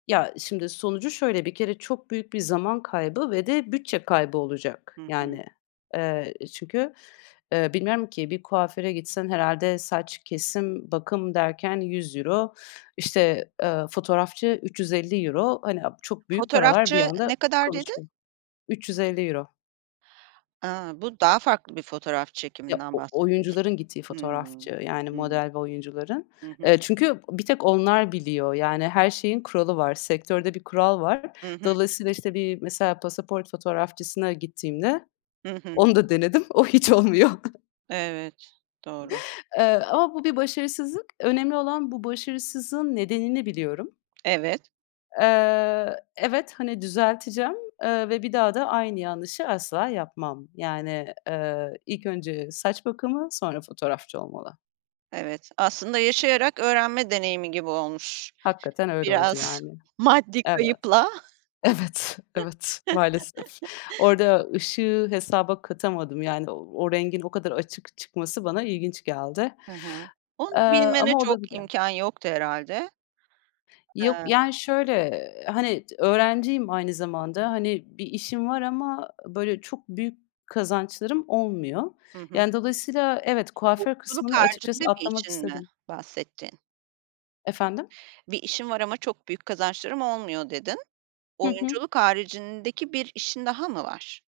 Ya, şimdi sonucu şöyle: Bir kere çok büyük bir zaman kaybı ve de bütçe kaybı olacak. Hı hı. Yani, eee, çünkü, eee, bilmiyorum ki, bir kuaföre gitsen herhâlde saç, kesim, bakım derken €100, işte, ııı, fotoğrafçı €350 Hani, aaa, çok büyük paralar bir Fotoğrafçı anda ne kadar dedin? konuşuyor €350 A, bu daha farklı bir fotoğraf Ya, çekiminden o bahsediyorsun. oyuncuların gittiği Hımm. fotoğrafçı, yani Hımm. model ve oyuncuların. Hı hı. Eee, çünkü bir tek onlar biliyor. Yani her şeyin kuralı var. Sektörde bir kural var. Hı hı. Dolayısıyla, işte, bir mesela pasaport fotoğrafçısına gittiğimde Hı hı. Onu da denedim, o hiç olmuyor. Evet, doğru. Eee, ama bu da başarısızlık. Önemli olan bu başarısızlığın nedenini biliyorum. Evet. Eee, evet, hani, düzelteceğim, eee, ve bir daha da aynı yanlışı asla yapmam. Yani, eee, ilk önce saç bakımı, sonra fotoğrafçı olmalı. Evet, aslında yaşayarak öğrenme deneyimi gibi olmuş Hakikaten öyle oldu biraz yani. maddi Evet. kayıpla. Evet, evet. Maalesef. Orada ışığı hesaba katamadım, yani o rengin o kadar açık çıkması bana ilginç geldi. Hı hı. Onu Eee, bilmene ama çok olabiliyor. imkân yoktu herhâlde. Yok, Iıı. yani, şöyle: Hani, d öğrenciyim aynı zamanda. Hani, bir işim var ama böyle çok büyük kazançlarım olmuyor. Hı hı. Yani dolayısıyla, evet, kuaför Oyunculuk kısmını açıkçası haricinde bir atlamak işin mi istedim. bahsettiğin? Efendim? "Bir işim var ama çok büyük kazançlarım olmuyor" dedin. Hı hı. Oyunculuk haricindeki bir işin daha mı var?